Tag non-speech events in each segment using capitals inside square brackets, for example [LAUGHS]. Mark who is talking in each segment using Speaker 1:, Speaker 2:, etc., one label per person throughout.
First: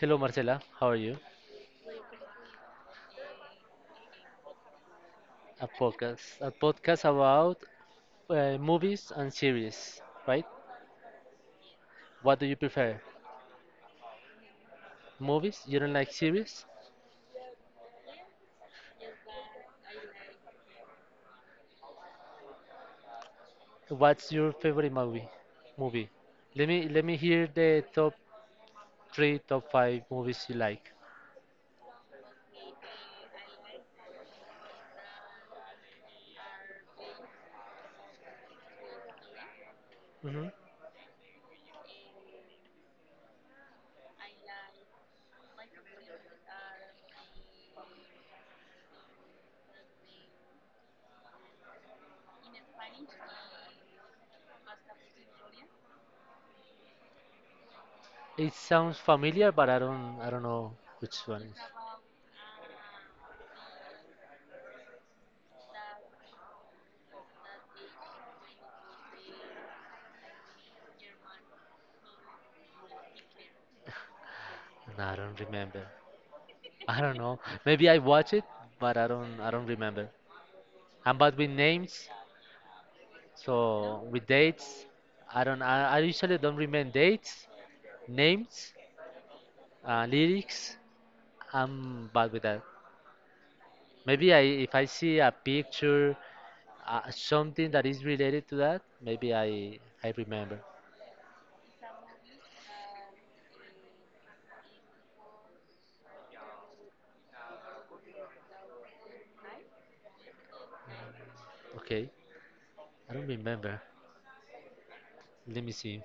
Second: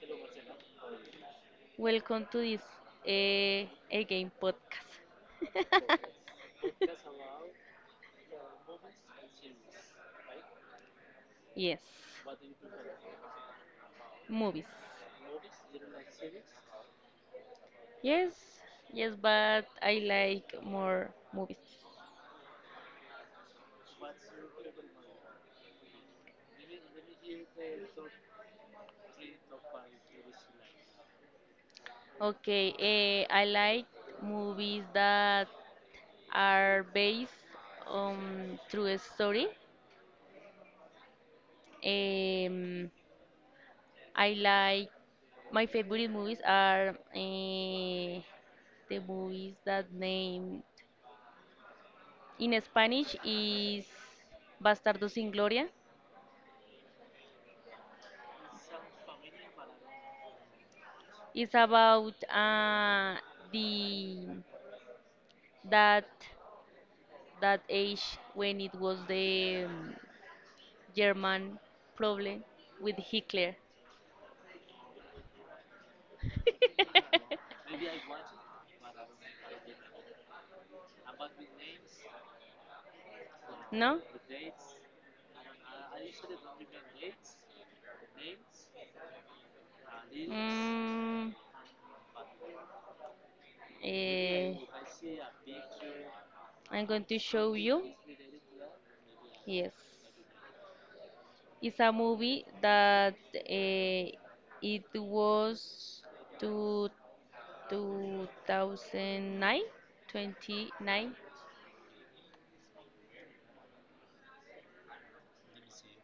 Speaker 1: Hello, Marcela. How are you?
Speaker 2: Welcome to this uh, again podcast.
Speaker 1: A podcast about movies and series, right?
Speaker 2: Yes,
Speaker 1: What do you prefer?
Speaker 2: movies.
Speaker 1: Movies? You don't like series?
Speaker 2: Yes, yes, but I like more movies.
Speaker 1: What's your favorite movie? Movie. Let me hear the top three, top five movies you like.
Speaker 2: Okay, I like movies that are based on true story.
Speaker 1: Hmm.
Speaker 2: Um, I like my favorite movies are uh, the movies that name in Spanish is Bastardo sin Gloria.
Speaker 1: It sounds familiar, but I don't know which one
Speaker 2: It's
Speaker 1: is.
Speaker 2: about the that that age when it was the German problem with Hitler.
Speaker 1: No, I don't remember. I don't know. Maybe I watch it, but I don't remember. I'm bad with names.
Speaker 2: No?
Speaker 1: So with dates, I don't. I usually don't remember dates, names, lyrics.
Speaker 2: Mm,
Speaker 1: I'm bad with that. Maybe I,
Speaker 2: eh,
Speaker 1: if I see a picture,
Speaker 2: I'm going to show
Speaker 1: something that
Speaker 2: you.
Speaker 1: is related to that, maybe
Speaker 2: Yes.
Speaker 1: I remember.
Speaker 2: It's a movie that it was two 2009, 29,
Speaker 1: Okay, I don't remember. Let me see.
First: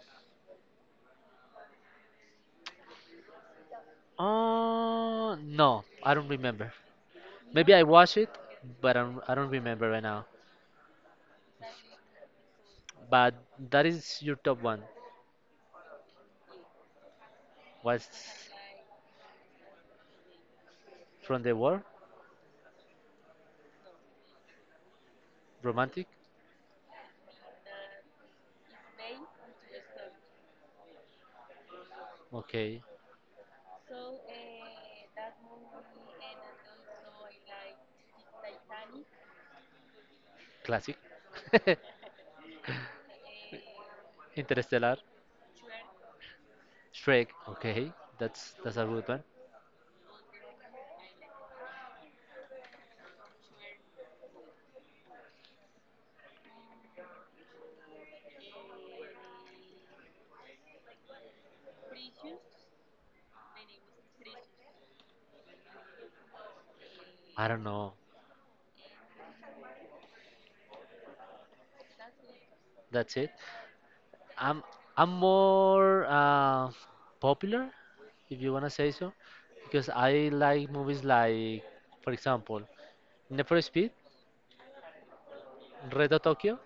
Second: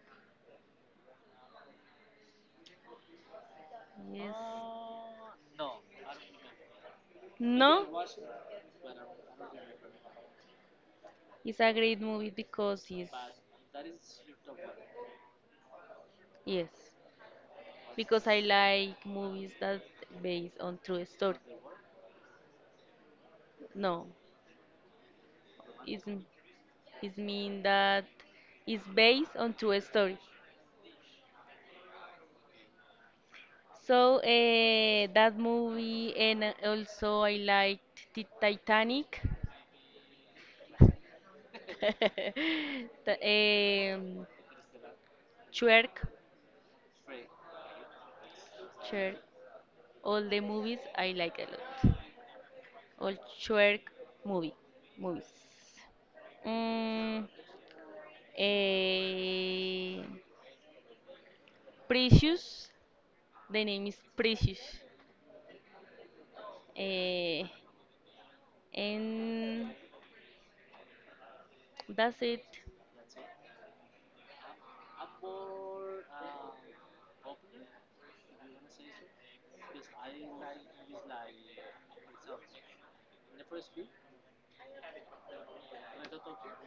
Speaker 2: yes.
Speaker 1: No, I don't remember. Maybe I
Speaker 2: No,
Speaker 1: watched it, but I don't remember right now.
Speaker 2: it's a great movie because it's,
Speaker 1: But that is your top one.
Speaker 2: yes,
Speaker 1: Was
Speaker 2: because I like movies that based on true story.
Speaker 1: from the war,
Speaker 2: No, it's,
Speaker 1: romantic.
Speaker 2: it's mean that it's based on true story.
Speaker 1: Okay.
Speaker 2: So that movie and also I liked Titanic.
Speaker 1: Classic. [LAUGHS]
Speaker 2: [LAUGHS] The, um,
Speaker 1: Interstellar,
Speaker 2: Shrek,
Speaker 1: Shrek. Okay, that's a good
Speaker 2: Shrek,
Speaker 1: one.
Speaker 2: all the movies I like a lot. All Shrek movie, movies. Mm, eh, Precious, the name is Precious. Eh,
Speaker 1: I don't know.
Speaker 2: and that's it.
Speaker 1: That's it. I'm I'm more popular, if you wanna say so, because I like movies like, for example, Need for Speed, Red Hot Tokyo.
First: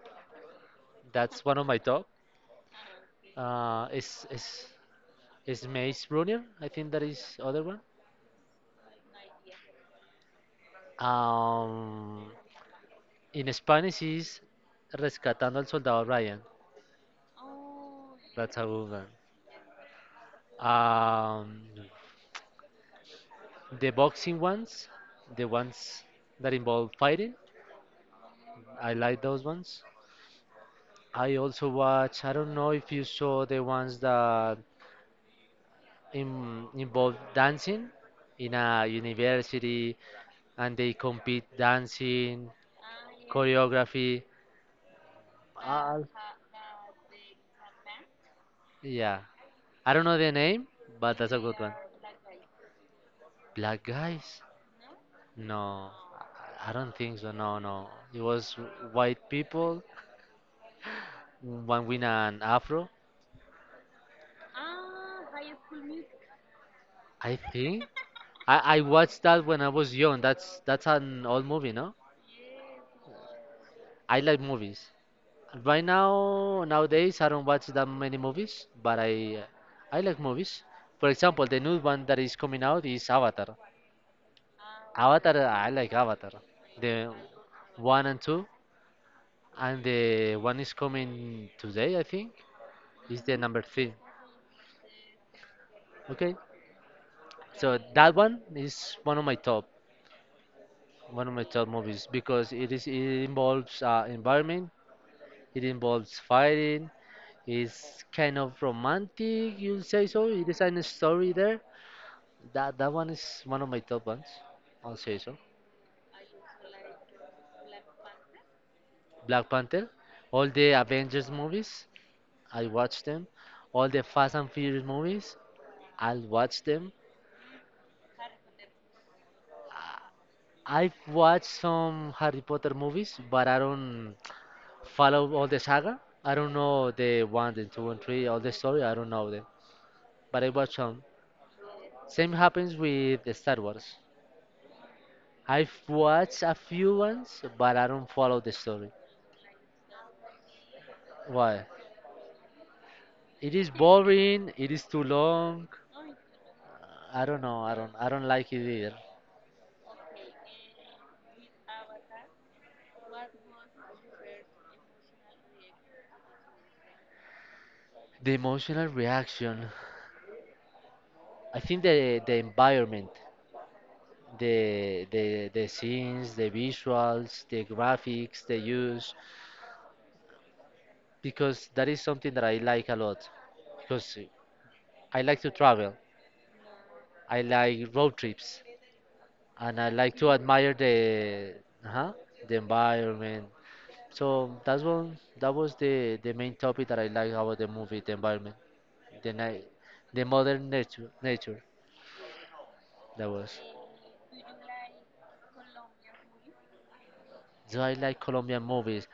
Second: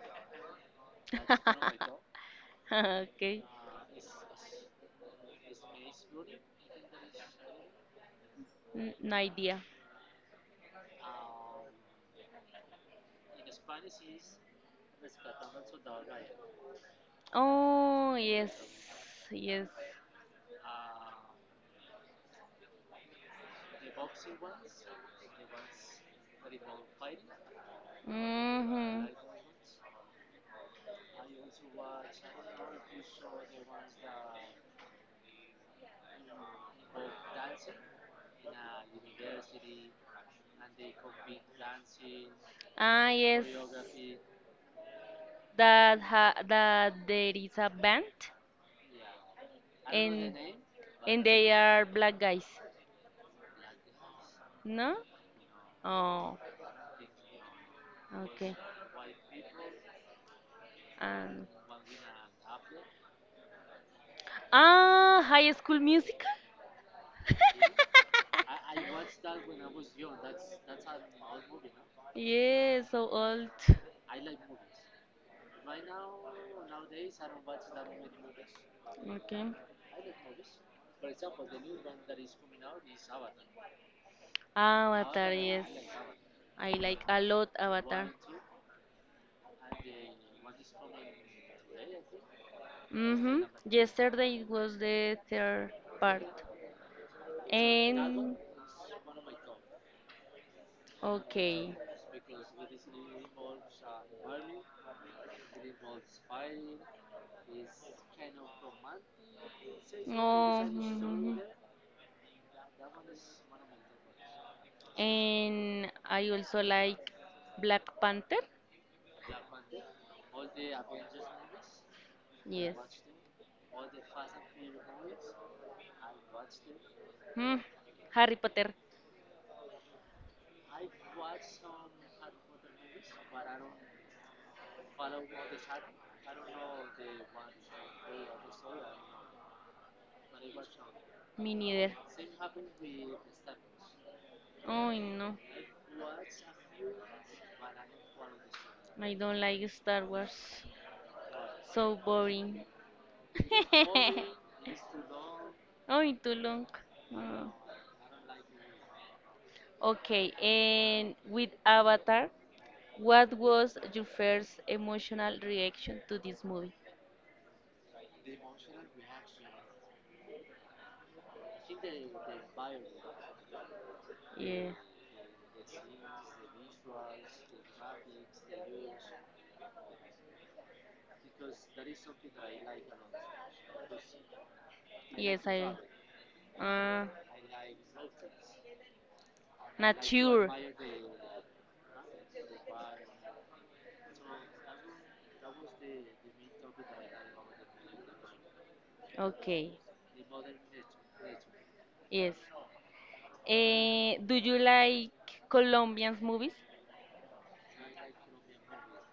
Speaker 1: That's one of my
Speaker 2: [LAUGHS]
Speaker 1: top.
Speaker 2: Okay,
Speaker 1: Is is Maze Runner? I think that is other one.
Speaker 2: No idea.
Speaker 1: Um, in Spanish is Rescatando al Soldado Ryan.
Speaker 2: Oh, yes,
Speaker 1: That's a good one.
Speaker 2: yes.
Speaker 1: Um, the boxing ones, the ones that involve fighting, I
Speaker 2: hmm
Speaker 1: like those ones. I also watch, I don't know if you saw the ones that involve dancing in a university and they compete dancing,
Speaker 2: Ah, yes.
Speaker 1: choreography. Uh,
Speaker 2: That there is a band
Speaker 1: yeah, I don't know the
Speaker 2: and
Speaker 1: name, but
Speaker 2: and
Speaker 1: that's a
Speaker 2: they
Speaker 1: good one.
Speaker 2: are black guys.
Speaker 1: Black guys.
Speaker 2: No?
Speaker 1: No,
Speaker 2: Oh,
Speaker 1: I don't think so. No, no. It was
Speaker 2: okay.
Speaker 1: white people,
Speaker 2: And
Speaker 1: one with an afro.
Speaker 2: High School Musical?
Speaker 1: I think I watched that when I was young. That's an old movie, no?
Speaker 2: Yes, so old.
Speaker 1: I like movies. Right now, nowadays, I don't watch that many movies, but
Speaker 2: Okay.
Speaker 1: I like movies. For example, the new one that is coming out is Avatar.
Speaker 2: Avatar,
Speaker 1: Avatar,
Speaker 2: yes.
Speaker 1: I like Avatar.
Speaker 2: I like
Speaker 1: The
Speaker 2: a lot
Speaker 1: one
Speaker 2: Avatar.
Speaker 1: and two, and the one is coming today, I think, is the
Speaker 2: Mm-hmm.
Speaker 1: number three.
Speaker 2: Yesterday was the third part.
Speaker 1: Okay. So that
Speaker 2: And
Speaker 1: one is one of my top, one of my top
Speaker 2: okay.
Speaker 1: movies because it involves environment, it involves fighting, it's kind of romantic, you'll say so. It is
Speaker 2: Oh,
Speaker 1: a story
Speaker 2: mhm.
Speaker 1: there. That one is one of my top ones. I'll say so.
Speaker 2: And I also like Black Panther.
Speaker 1: Black Panther, all the Avengers movies, I
Speaker 2: Yes.
Speaker 1: watched them. All the Fast and Furious movies, I'll watch them.
Speaker 2: Hmm. Harry Potter.
Speaker 1: I've watched some Harry Potter movies, but I don't follow all the saga. I don't know the one, the two, and three, all the story. I don't know them, but I watch some.
Speaker 2: Me neither.
Speaker 1: Same happens with the Star Wars.
Speaker 2: Oh no,
Speaker 1: I've watched a few ones, but I don't follow the story.
Speaker 2: I don't like Star Wars.
Speaker 1: Why?
Speaker 2: So boring.
Speaker 1: It is boring. It is too long.
Speaker 2: Oh, too long.
Speaker 1: I don't
Speaker 2: Oh.
Speaker 1: know. I don't. I don't like it either.
Speaker 2: Okay, and with Avatar, what was your first emotional reaction to this movie?
Speaker 1: The emotional reaction. I think the environment,
Speaker 2: Yeah.
Speaker 1: the the scenes, the visuals, the graphics they use, because that is something that I like a lot because I
Speaker 2: Yes,
Speaker 1: like to
Speaker 2: I.
Speaker 1: travel.
Speaker 2: Uh,
Speaker 1: I like road trips, and I
Speaker 2: Not
Speaker 1: like to
Speaker 2: sure.
Speaker 1: admire uh the environment. So that's one. That was the main topic that I like about the movie, the environment, the night,
Speaker 2: Okay.
Speaker 1: the modern nature.
Speaker 2: Yes.
Speaker 1: That was.
Speaker 2: Do you like Colombian movies?
Speaker 1: So I like Colombian movies.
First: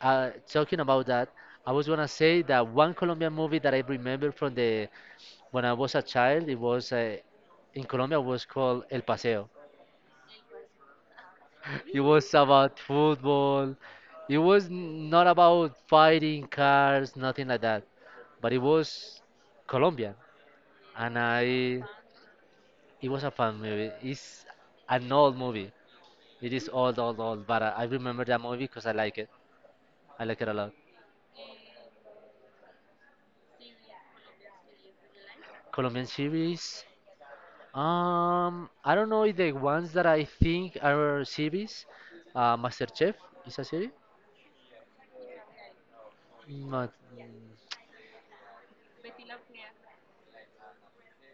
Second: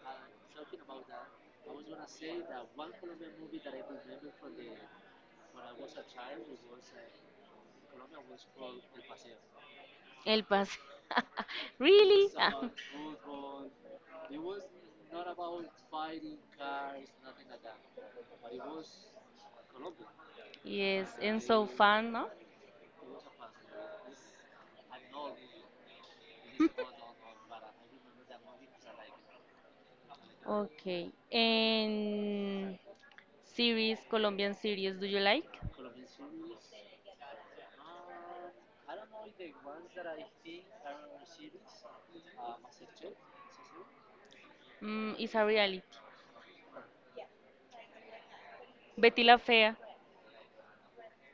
Speaker 1: Talking about that, I was gonna say that one Colombian movie that I remember from the when I was a child, it was in Colombia was called El Paseo.
Speaker 2: El Paso. [LAUGHS]
Speaker 1: It
Speaker 2: Really?
Speaker 1: was
Speaker 2: Ah.
Speaker 1: about football. It was not about fighting cars, nothing like that. But it was Colombian,
Speaker 2: Yes,
Speaker 1: and
Speaker 2: and so
Speaker 1: I
Speaker 2: fun, no?
Speaker 1: it was a fun movie. It's an old movie. It is old, old, old. But I remember that movie because I like it. I like it a lot.
Speaker 2: Okay. And series, Colombian series, do you like?
Speaker 1: Colombian series. I don't know if the ones that I think are series. MasterChef is a series.
Speaker 2: Mm, it's a reality.
Speaker 1: Not.
Speaker 2: Betty La Fea.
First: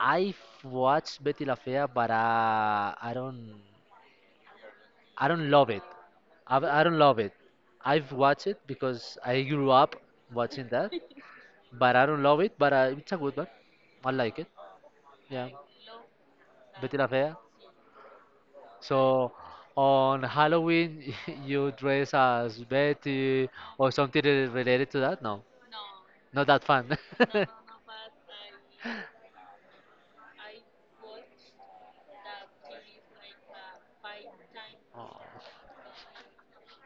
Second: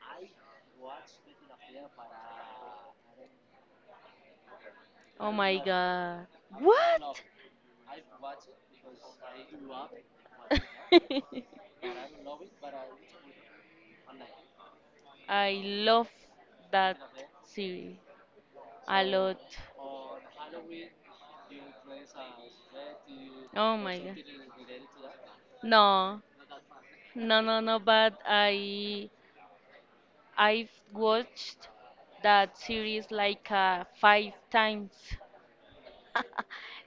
Speaker 1: I've watched Betty La Fea, but I don't, I
Speaker 2: Oh
Speaker 1: don't
Speaker 2: my
Speaker 1: love it.
Speaker 2: God.
Speaker 1: I don't love
Speaker 2: What?
Speaker 1: it. I've watched it because I grew up watching that,
Speaker 2: [LAUGHS]
Speaker 1: but I don't love it. But it's a good one. I like it. Yeah,
Speaker 2: I love that
Speaker 1: Betty La Fea.
Speaker 2: series a
Speaker 1: So
Speaker 2: lot.
Speaker 1: on Halloween, [LAUGHS] you dress as Betty
Speaker 2: Oh
Speaker 1: or
Speaker 2: my God.
Speaker 1: something related to that? No,
Speaker 2: No,
Speaker 1: not that fun.
Speaker 2: no,
Speaker 1: [LAUGHS]
Speaker 2: no, no. But I've watched that series like five times.
Speaker 1: Oh.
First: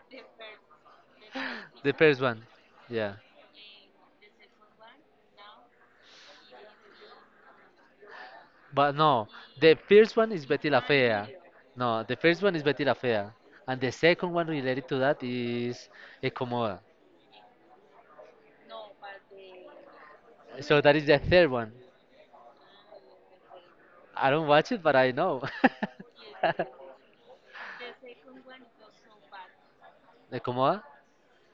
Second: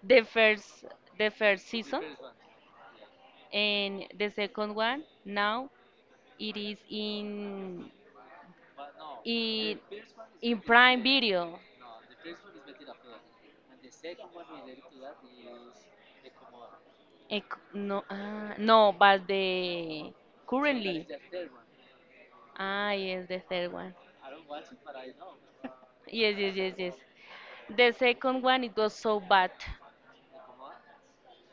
Speaker 2: The first, the first
Speaker 1: The
Speaker 2: season,
Speaker 1: first one. Yeah.
Speaker 2: and the second one now it is
Speaker 1: But no, the
Speaker 2: in
Speaker 1: first one is
Speaker 2: in
Speaker 1: Betty la
Speaker 2: Prime
Speaker 1: Fea.
Speaker 2: Video.
Speaker 1: No, the first one is Betty la Fea. And the second one related to that is Ecomoda.
Speaker 2: Eh, No, no, but the
Speaker 1: So that is
Speaker 2: currently.
Speaker 1: the third one.
Speaker 2: Ah, yes, the third one.
Speaker 1: I don't watch it, but I know.
Speaker 2: Yes, yes, yes, yes. The second one it was so bad,
Speaker 1: [LAUGHS] Ecomoda?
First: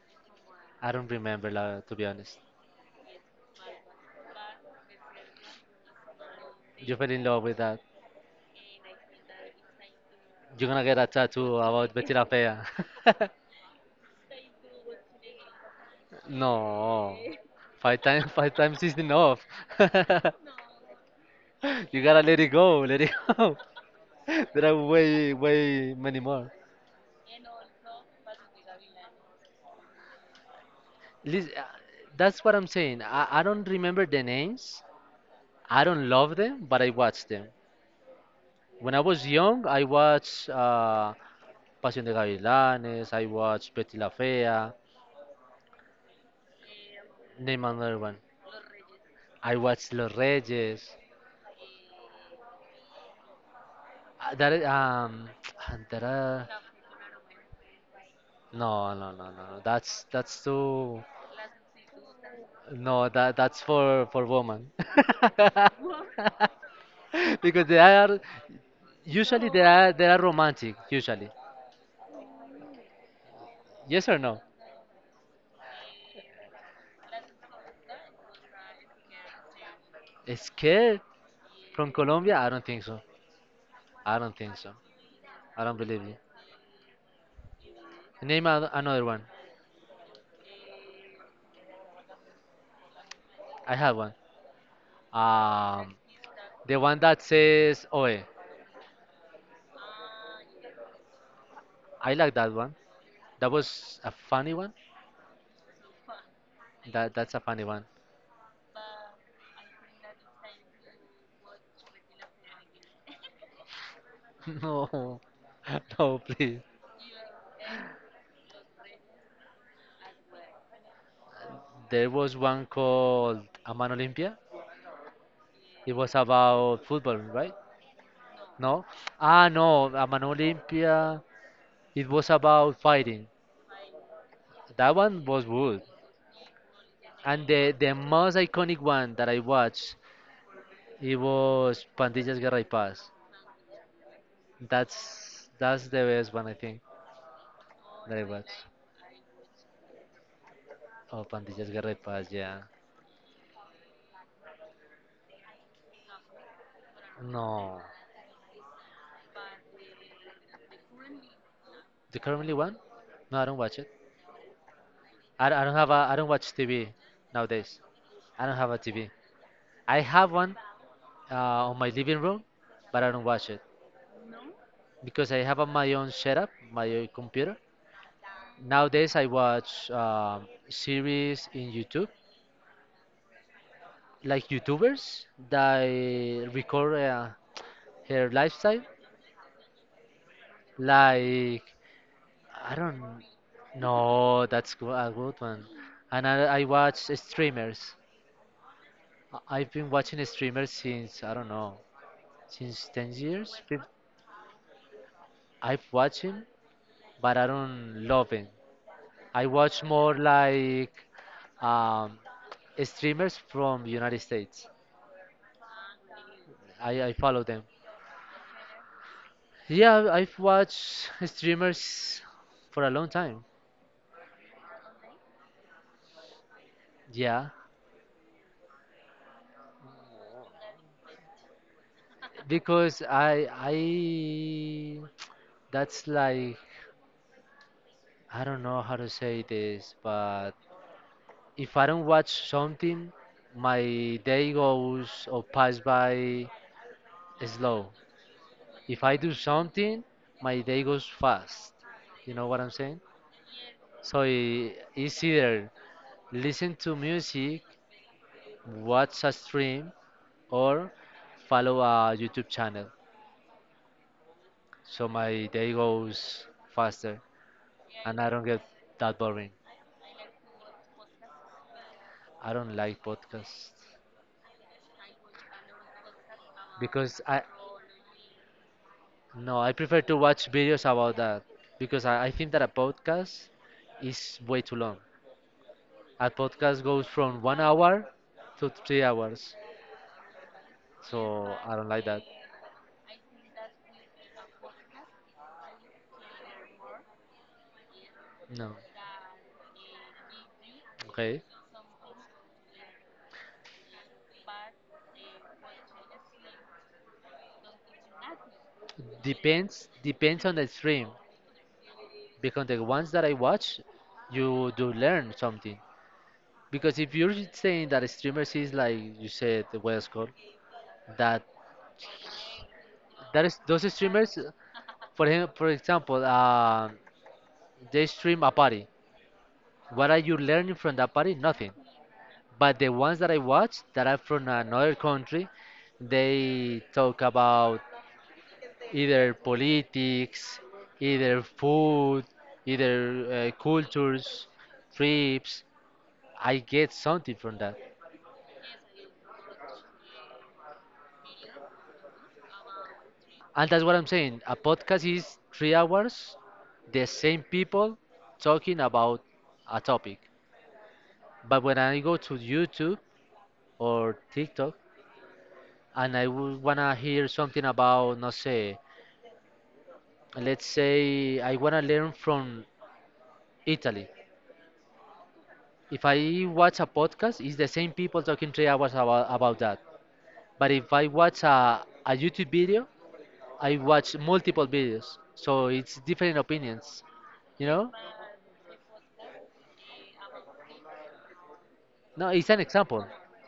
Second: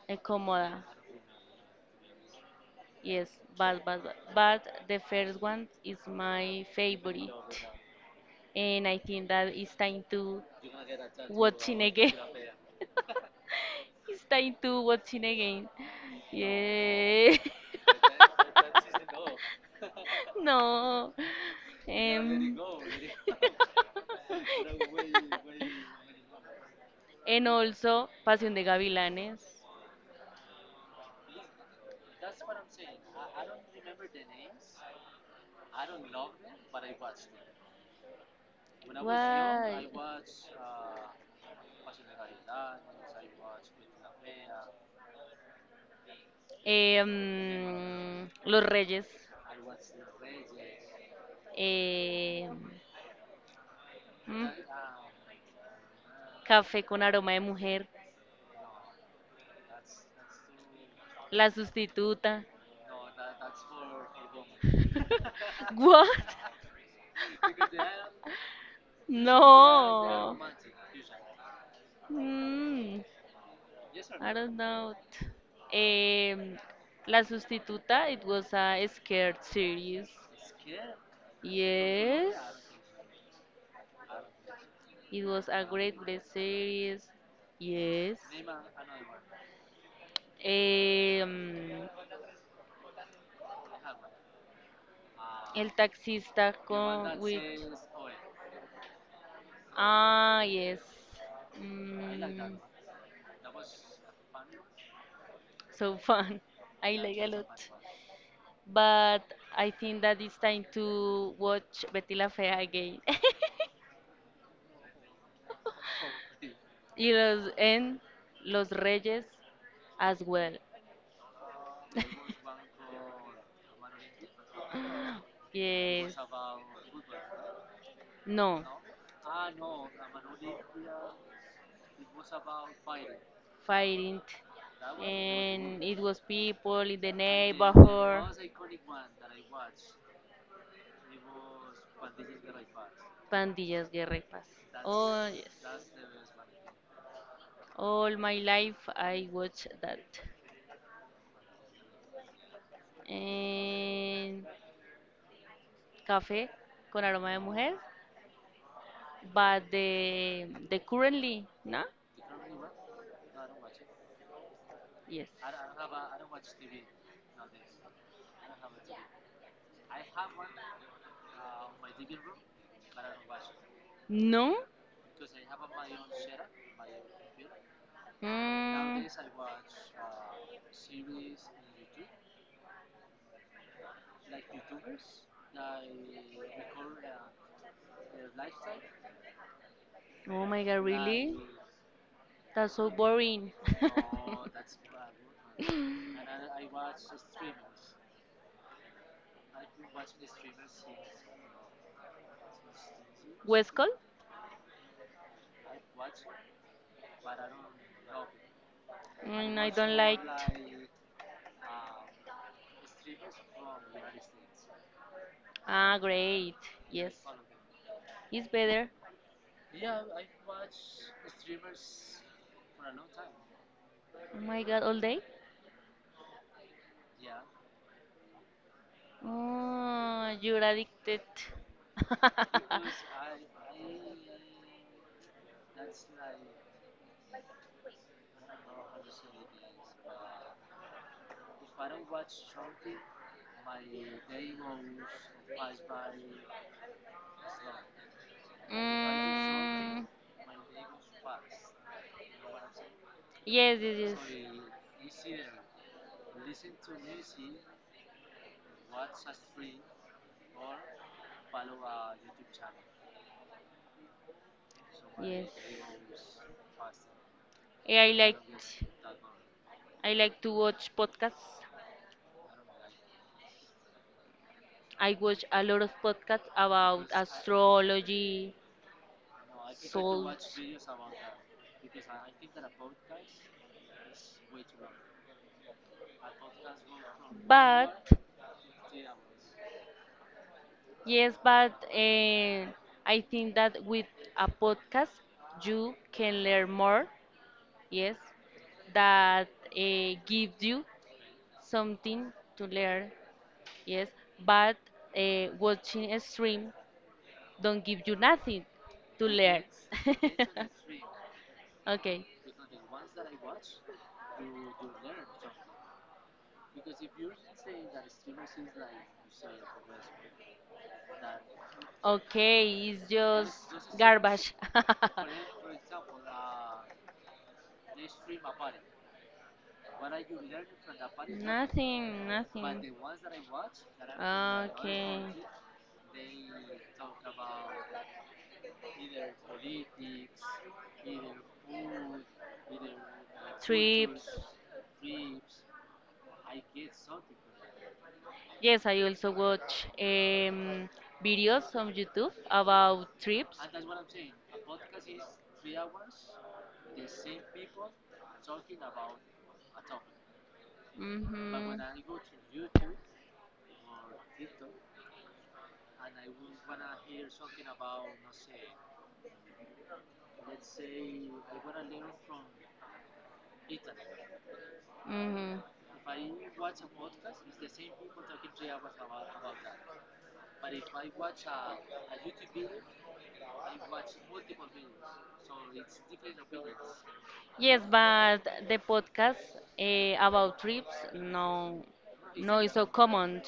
Speaker 2: incomoda.
Speaker 1: I don't remember, to be honest.
Speaker 2: Yes, bad, bad, bad. But the first one is my
Speaker 1: You fell in
Speaker 2: favorite.
Speaker 1: love with that.
Speaker 2: And I think that it's time to
Speaker 1: You're gonna get a tattoo
Speaker 2: watching
Speaker 1: about
Speaker 2: again.
Speaker 1: Betty la Fea.
Speaker 2: [LAUGHS]
Speaker 1: [LAUGHS]
Speaker 2: It's time to watching again.
Speaker 1: No.
Speaker 2: Yeah.
Speaker 1: Five times is enough.
Speaker 2: [LAUGHS]
Speaker 1: [LAUGHS]
Speaker 2: No.
Speaker 1: You gotta let it
Speaker 2: Um,
Speaker 1: go, let it go. [LAUGHS] There are way, way many more.
Speaker 2: [LAUGHS] and also Pasión de Gavilanes.
Speaker 1: Lis- uh, That's what I'm saying. I don't remember the names. I don't love them, but I watched them. When I was young, I
Speaker 2: Why?
Speaker 1: watched Pasión de Gavilanes. I watched Betty la Fea. Name another one.
Speaker 2: Los Reyes.
Speaker 1: I watched Los Reyes.
Speaker 2: Em,
Speaker 1: Uh,
Speaker 2: mm,
Speaker 1: That i- um, [TSK] that uh,
Speaker 2: Café con aroma de mujer.
Speaker 1: no. That's too
Speaker 2: La sustituta.
Speaker 1: no that that's for woman. [LAUGHS]
Speaker 2: What?
Speaker 1: Because they are
Speaker 2: [LAUGHS]
Speaker 1: usually they are
Speaker 2: No.
Speaker 1: romantic usually.
Speaker 2: Hmm.
Speaker 1: Yes or
Speaker 2: I
Speaker 1: no?
Speaker 2: don't know. Um, La Sustituta, it was a scared series.
Speaker 1: Scared from
Speaker 2: Yes.
Speaker 1: Colombia? I don't think so. I don't think so.
Speaker 2: It was a
Speaker 1: I don't
Speaker 2: great,
Speaker 1: believe you.
Speaker 2: great series. Yes.
Speaker 1: Name another one.
Speaker 2: Um,
Speaker 1: I have one.
Speaker 2: El
Speaker 1: Um,
Speaker 2: Taxista
Speaker 1: the one
Speaker 2: con
Speaker 1: that
Speaker 2: with.
Speaker 1: says "Oe."
Speaker 2: Ah, yes.
Speaker 1: I like that
Speaker 2: Mm,
Speaker 1: one. That was a funny one.
Speaker 2: so fun. [LAUGHS] I
Speaker 1: That
Speaker 2: like a
Speaker 1: that's a funny
Speaker 2: lot.
Speaker 1: one.
Speaker 2: But I think that it's time to watch Betty La Fea again.
Speaker 1: [LAUGHS] No, [LAUGHS] no, please.
Speaker 2: Y los en Los Reyes as well.
Speaker 1: There was one called Aman Olympia. It was
Speaker 2: Yes.
Speaker 1: about football, right?
Speaker 2: No.
Speaker 1: No. Ah, no. Aman Olympia. It was about fighting.
Speaker 2: Fighting.
Speaker 1: That one was
Speaker 2: And
Speaker 1: good.
Speaker 2: it was people in the
Speaker 1: And the
Speaker 2: neighborhood.
Speaker 1: most iconic one that I watched, it was Pandillas Guerra y Paz.
Speaker 2: Pandillas, guerra y paz. Oh,
Speaker 1: That's
Speaker 2: yes.
Speaker 1: the best one I think
Speaker 2: All
Speaker 1: that I
Speaker 2: my
Speaker 1: watched.
Speaker 2: life I watch that.
Speaker 1: Oh, Pandillas Guerra y Paz, yeah.
Speaker 2: And café con aroma de mujer.
Speaker 1: No,
Speaker 2: But the currently, ¿no?
Speaker 1: the currently one? No, I don't watch it.
Speaker 2: Yes.
Speaker 1: I don't watch TV nowadays. I don't have a TV. I have one on my living room, but I don't watch it
Speaker 2: No?
Speaker 1: because I have on my own setup, my own computer.
Speaker 2: Mm.
Speaker 1: Nowadays, I watch series in YouTube like YouTubers that record her lifestyle.
Speaker 2: Oh my god, really?
Speaker 1: Like
Speaker 2: That's
Speaker 1: I
Speaker 2: so
Speaker 1: don't
Speaker 2: boring.
Speaker 1: know, a good one.
Speaker 2: [LAUGHS]
Speaker 1: And I watch streamers. I've been watching streamers since I don't know, since 10 years.
Speaker 2: West Coast?
Speaker 1: I've watched him, but I don't love him. I
Speaker 2: Mm, I
Speaker 1: watch
Speaker 2: don't
Speaker 1: more
Speaker 2: like.
Speaker 1: like um, streamers from United States.
Speaker 2: Ah, great.
Speaker 1: I
Speaker 2: Yes.
Speaker 1: follow them.
Speaker 2: It's better.
Speaker 1: Yeah, I've watched streamers for a long time.
Speaker 2: Oh my god, all day?
Speaker 1: Yeah.
Speaker 2: Oh, you're addicted.
Speaker 1: because
Speaker 2: [LAUGHS]
Speaker 1: I that's like I don't know how to say this, but if I don't watch something, my day goes or pass by slow. If I do something,
Speaker 2: Mm,
Speaker 1: my day goes fast. You know what I'm saying?
Speaker 2: yes, yes,
Speaker 1: So it's
Speaker 2: yes.
Speaker 1: either listen to music, watch a stream, or follow a YouTube channel. So
Speaker 2: Yes.
Speaker 1: my day goes faster,
Speaker 2: Eh, I
Speaker 1: and I
Speaker 2: like
Speaker 1: don't get that boring.
Speaker 2: I like to watch podcasts.
Speaker 1: I don't like podcasts
Speaker 2: I watch a lot of podcasts about
Speaker 1: because I
Speaker 2: astrology,
Speaker 1: no, I prefer to
Speaker 2: souls.
Speaker 1: watch videos about that because I think that a podcast is way too long. A podcast goes from 1 hour
Speaker 2: But
Speaker 1: to 3 hours,
Speaker 2: yes,
Speaker 1: so
Speaker 2: but
Speaker 1: I don't like that.
Speaker 2: I think that with a podcast you can learn more. Yes,
Speaker 1: No,
Speaker 2: that gives you
Speaker 1: okay.
Speaker 2: something to learn. Yes, but watching a stream don't give you nothing to learn.
Speaker 1: Depends on the
Speaker 2: [LAUGHS]
Speaker 1: stream
Speaker 2: Okay.
Speaker 1: because the ones that I watch, you do learn something. Because if you're saying that streamers is like you said, the Westcol, that
Speaker 2: Okay, it's
Speaker 1: that
Speaker 2: just
Speaker 1: is those streamers.
Speaker 2: garbage. [LAUGHS]
Speaker 1: For him, for example, they stream a party. What are you learning from that party? Nothing.
Speaker 2: Nothing,
Speaker 1: But the
Speaker 2: nothing.
Speaker 1: ones that I watch that are from another
Speaker 2: Okay.
Speaker 1: country, they talk about either politics, either food, either
Speaker 2: Trips.
Speaker 1: cultures, trips. I get something from that.
Speaker 2: Yes, I also watch videos on YouTube about trips.
Speaker 1: And that's what I'm saying. A podcast is 3 hours, the same people talking about a topic.
Speaker 2: Mhm.
Speaker 1: But when I go to YouTube, or TikTok, and I would wanna hear something about, no sé, let's say I wanna learn from Italy.
Speaker 2: Mhm.
Speaker 1: If I watch a podcast, it's the same people talking 3 hours about that. But if I watch a YouTube video, I watch multiple videos, so it's different opinions. You
Speaker 2: Yes, yes,
Speaker 1: know?
Speaker 2: but the podcast about trips, no,
Speaker 1: No, it's
Speaker 2: no,
Speaker 1: an
Speaker 2: it's so
Speaker 1: example.
Speaker 2: common.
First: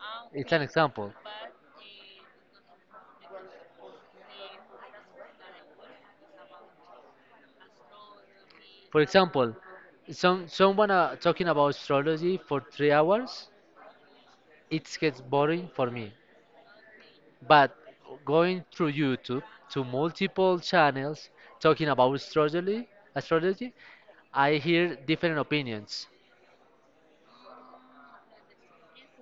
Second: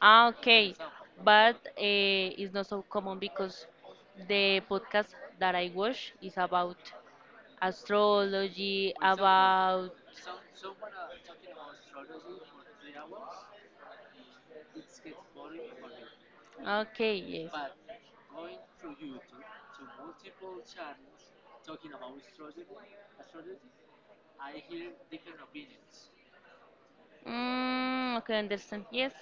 Speaker 2: Ah,
Speaker 1: It's an
Speaker 2: okay,
Speaker 1: example.
Speaker 2: but it's not so common because the podcast that I watch is about astrology,
Speaker 1: For example,
Speaker 2: about.
Speaker 1: someone talking about astrology for 3 hours, it gets boring for me.
Speaker 2: Okay, yes.
Speaker 1: But going through YouTube to multiple channels talking about astrology, I hear different opinions.
Speaker 2: Mm, okay, understand. Yes.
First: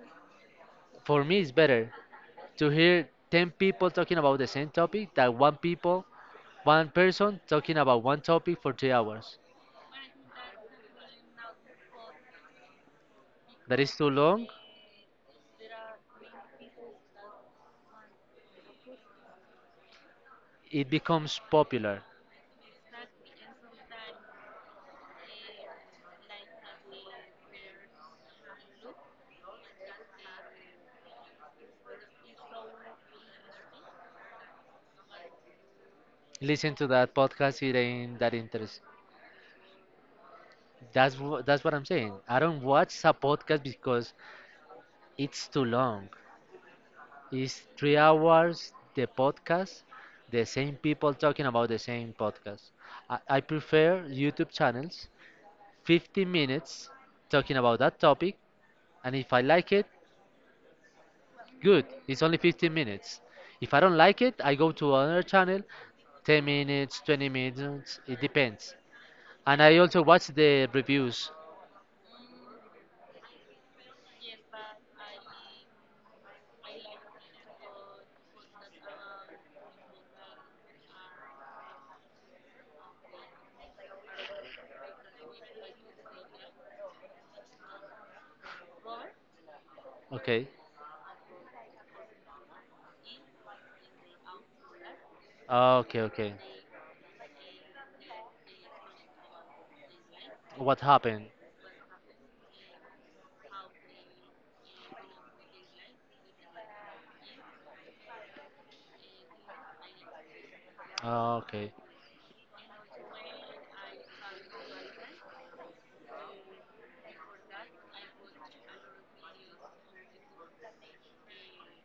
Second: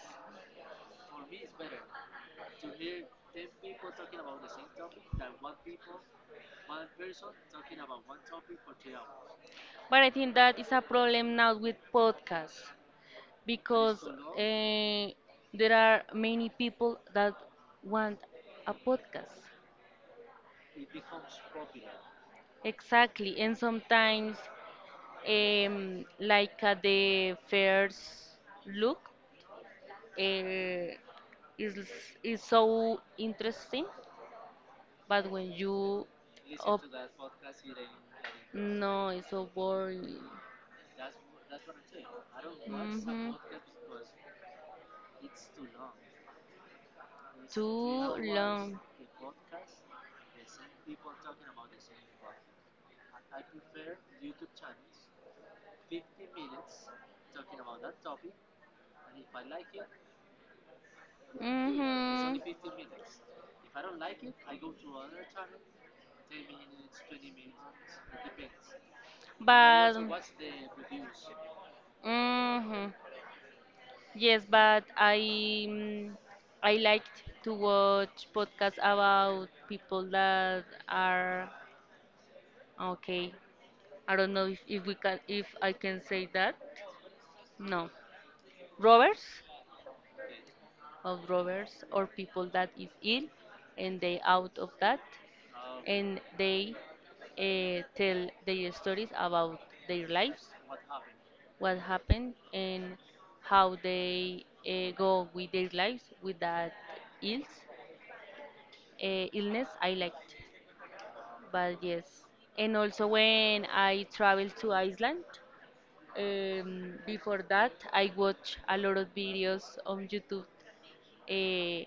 Speaker 1: For me, it's better to hear 10 people talking about the same topic than one people, one person talking about one topic for 3 hours.
Speaker 2: But I think that is a problem now with podcasts
Speaker 1: That is
Speaker 2: because
Speaker 1: too long.
Speaker 2: there are many people that want a podcast.
Speaker 1: It becomes popular.
Speaker 2: Exactly, and sometimes, like at the first look, uh, is is so interesting, but when you
Speaker 1: Listen
Speaker 2: op-
Speaker 1: to that podcast, it ain't that interest.
Speaker 2: no, it's so boring.
Speaker 1: That's what I'm saying. I don't watch a
Speaker 2: Mhm.
Speaker 1: podcast because it's too long. It's three
Speaker 2: Too
Speaker 1: hours
Speaker 2: long.
Speaker 1: the podcast, the same people talking about the same podcast. I prefer YouTube channels, 15 minutes talking about that topic, and if I like it, good, it's only
Speaker 2: Mhm.
Speaker 1: 15 minutes. If I don't like it, I go to another channel, 10 minutes, 20 minutes, it depends. And I
Speaker 2: But
Speaker 1: also watch the reviews.
Speaker 2: mhm. Yes, but mm, I liked to watch podcasts about people that are okay. I don't know if we can if I can say that. No. Robbers?
Speaker 1: Okay,
Speaker 2: Of robbers or people that is ill and they out of that
Speaker 1: okay,
Speaker 2: and
Speaker 1: okay.
Speaker 2: they tell their stories about their lives,
Speaker 1: What happened?
Speaker 2: what happened and how they go with their lives with that ills, illness I liked.
Speaker 1: Okay.
Speaker 2: But yes, and also when I traveled to Iceland, before that I watch a lot of videos on YouTube, eh,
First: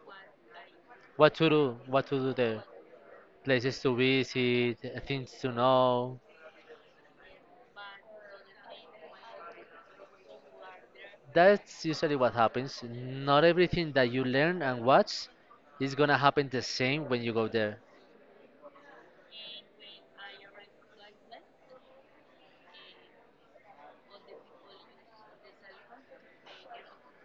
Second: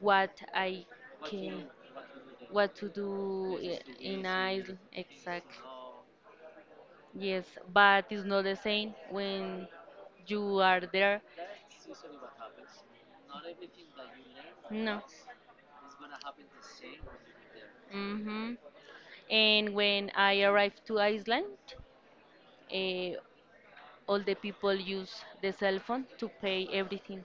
Speaker 2: what I
Speaker 1: What to
Speaker 2: can,
Speaker 1: do? What to do there?
Speaker 2: what to do
Speaker 1: Places to
Speaker 2: in Iceland?
Speaker 1: visit, things
Speaker 2: Exact.
Speaker 1: to know.
Speaker 2: Yes, but it's not the same when you are there.
Speaker 1: That's usually what happens. Not everything that you learn and
Speaker 2: No.
Speaker 1: watch is gonna happen the same when you go there.
Speaker 2: Mm-hmm. And when I arrived to Iceland, eh, all the people use the cell phone to pay everything,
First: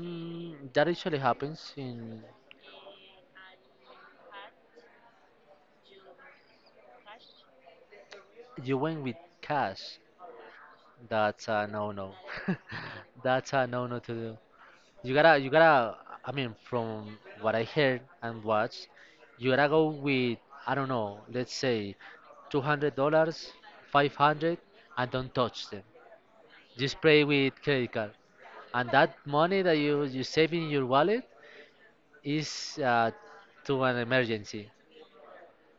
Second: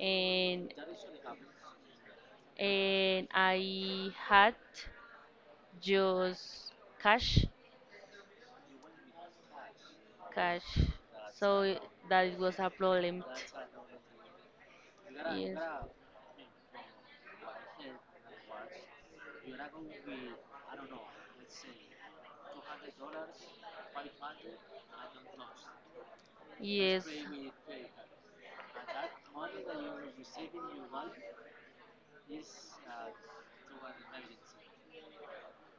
Speaker 2: and
Speaker 1: that usually happens in
Speaker 2: and I had just cash
Speaker 1: you went with cash.
Speaker 2: cash. So
Speaker 1: That's a no-no.
Speaker 2: that
Speaker 1: [LAUGHS]
Speaker 2: was a problem.
Speaker 1: That's a no-no to do. You gotta, you
Speaker 2: Yes.
Speaker 1: gotta. I mean, from what I heard and watched, you gotta go with I don't know. Let's say $200, 500, and don't touch them. Just
Speaker 2: Yes.
Speaker 1: pay with credit card, and that money that you save in your wallet is to an emergency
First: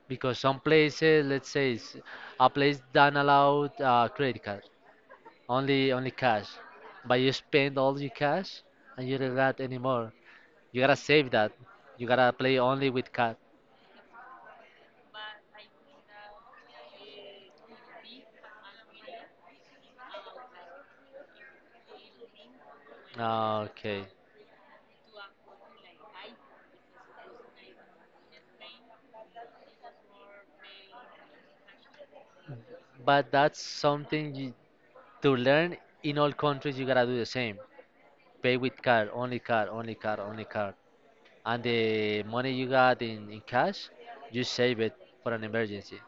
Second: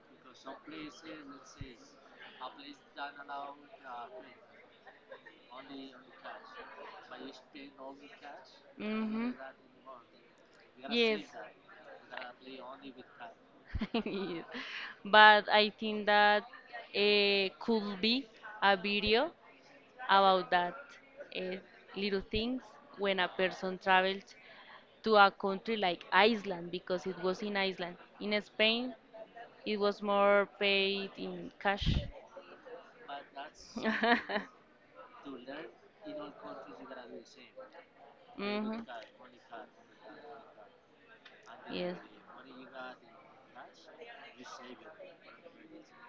Speaker 1: because some places, let's say, a place don't allow credit card, only cash. But you spend all your cash and you
Speaker 2: Mm-hmm.
Speaker 1: don't got anymore. You gotta
Speaker 2: Yes.
Speaker 1: save that. You gotta play only with card.
Speaker 2: [LAUGHS] Yes. But I think that could be a video about that eh, little things when a person
Speaker 1: Okay,
Speaker 2: travels to a country like Iceland because it was in Iceland. In Spain, it was more paid in cash.
Speaker 1: but that's something you,
Speaker 2: [LAUGHS]
Speaker 1: to learn in all countries. You gotta do the same. Pay with
Speaker 2: Mhm.
Speaker 1: card, only card, only card, only card. And
Speaker 2: Yes.
Speaker 1: the money you got in cash, you save it for an emergency.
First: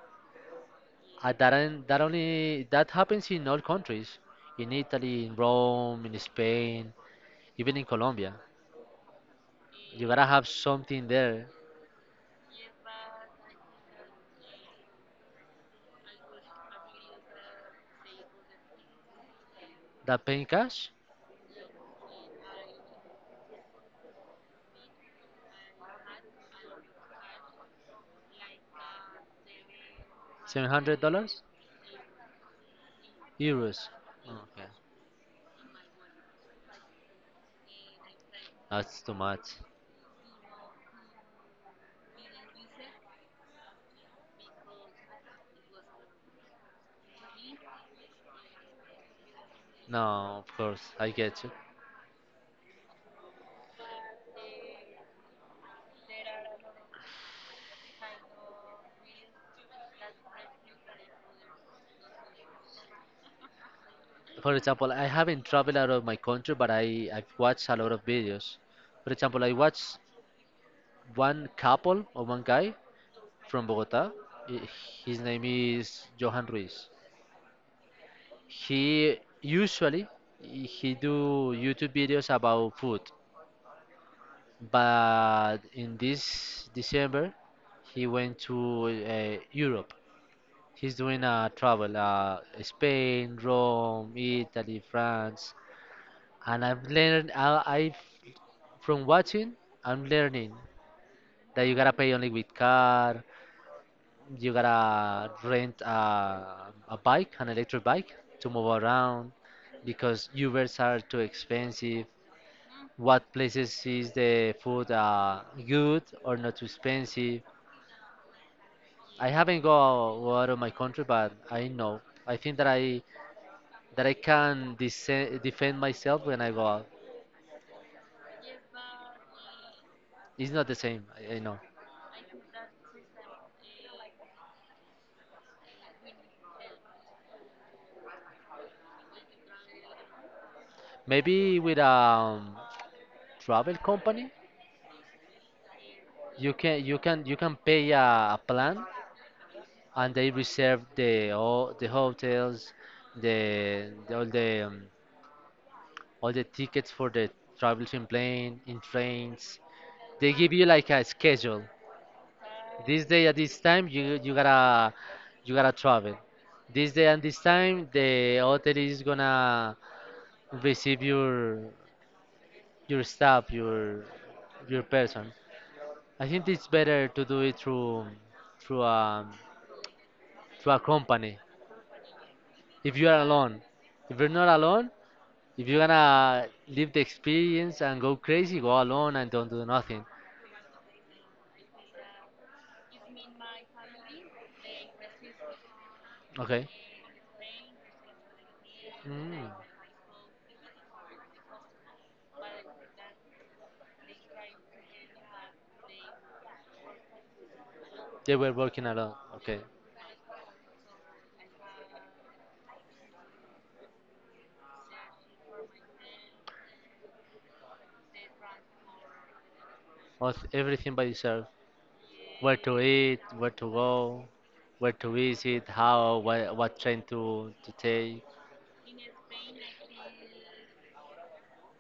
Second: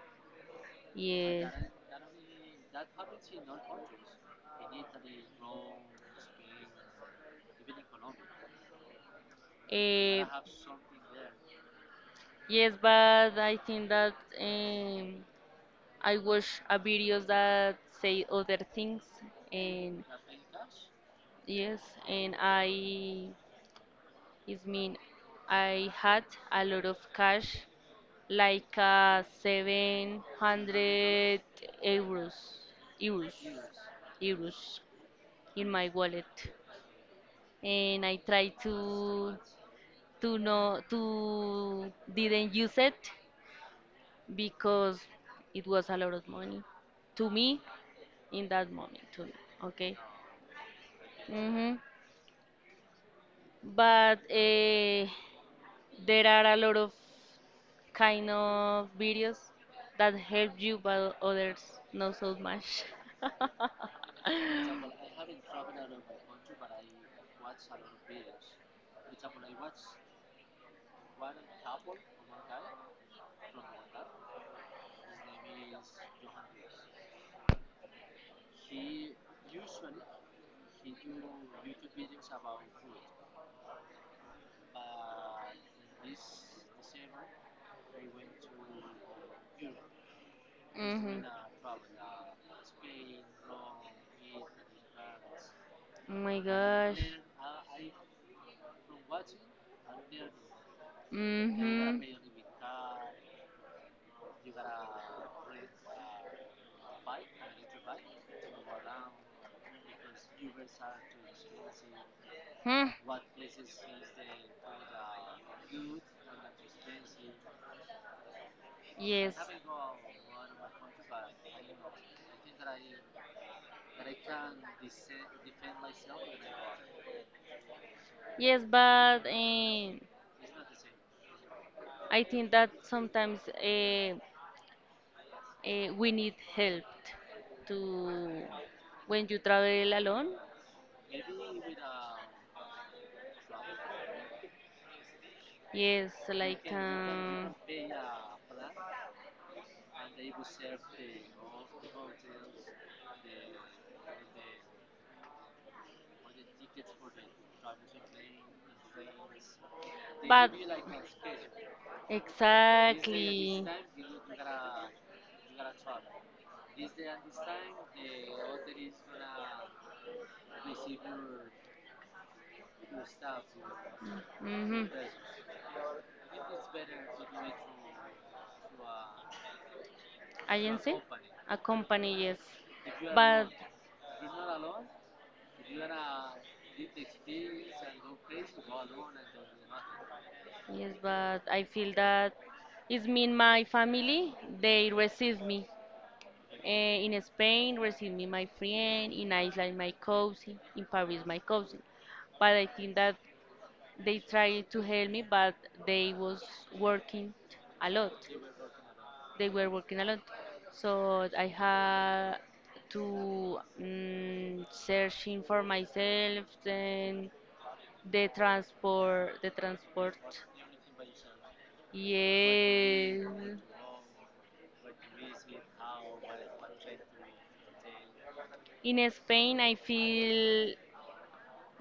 Speaker 1: Uh,
Speaker 2: Yes.
Speaker 1: that, on- that only that happens in all countries, in Italy, in Rome, in Spain, even in Colombia. You
Speaker 2: Eh,
Speaker 1: gotta have something there
Speaker 2: yes, but I think that um, I watch a videos that say other things, and
Speaker 1: that pay in cash,
Speaker 2: yes, and I it mean I had a lot of cash, like
Speaker 1: $700,
Speaker 2: 700 euros, euros,
Speaker 1: euros. Okay.
Speaker 2: euros in my wallet, and I tried
Speaker 1: That's too
Speaker 2: to
Speaker 1: much.
Speaker 2: to no to didn't use it because it was a lot of money to me in that moment to me, okay.
Speaker 1: No, of course, I get you.
Speaker 2: hmm But there are a lot of kind of videos that help you, but others not so much. [LAUGHS]
Speaker 1: For example, I haven't traveled out of my country, but I've watched a lot of videos. For example, I watched one couple or one guy from Bogota. I- His name is Johan Ruiz. He usually he do YouTube videos about food, but in this December he went to Europe. He's doing
Speaker 2: hmm
Speaker 1: a travel, Spain, Rome, Italy, France,
Speaker 2: Oh my
Speaker 1: and I've
Speaker 2: gosh.
Speaker 1: learned. I from watching, I'm learning that you gotta
Speaker 2: hmm
Speaker 1: pay only with card. You gotta rent a bike, an electric bike, to move around because Ubers are too expensive.
Speaker 2: Hmm.
Speaker 1: What places is the food good or not too expensive? I
Speaker 2: Yes.
Speaker 1: haven't go, out of my country, but I know. I think that I can defend myself when I go out.
Speaker 2: Yes, but
Speaker 1: It's not the same. I know.
Speaker 2: I think that sometimes. We need help to when you travel alone,
Speaker 1: Maybe with a travel company,
Speaker 2: yes,
Speaker 1: you
Speaker 2: like
Speaker 1: can you can you can pay a plan and they reserve the all the hotels, the all the tickets for the travels in plane, in trains. They
Speaker 2: but
Speaker 1: give you like a schedule. This day at this
Speaker 2: exactly.
Speaker 1: time you gotta travel. This day and this time the hotel is gonna receive your staff, your
Speaker 2: Mm-hmm.
Speaker 1: person. I think it's better to do it through a through a
Speaker 2: Agency.
Speaker 1: company.
Speaker 2: A company, yes,
Speaker 1: If you are
Speaker 2: but
Speaker 1: alone, if you're not alone, if you going to live the experience and go crazy, go alone and don't do nothing.
Speaker 2: yes, but I feel that it's me and my family, they receive me.
Speaker 1: Okay.
Speaker 2: In Spain, receive me my friend. In
Speaker 1: Mm.
Speaker 2: Iceland, my cousin. In Paris, my cousin. But I think that they tried to help me, but they was working a lot.
Speaker 1: They were working alone.
Speaker 2: They
Speaker 1: Okay.
Speaker 2: were working a lot, so I had to searching for myself and the transport.
Speaker 1: Was everything by yourself. Where to eat,
Speaker 2: Yes.
Speaker 1: where to go, where to visit, how, what train to take.
Speaker 2: In Spain, I feel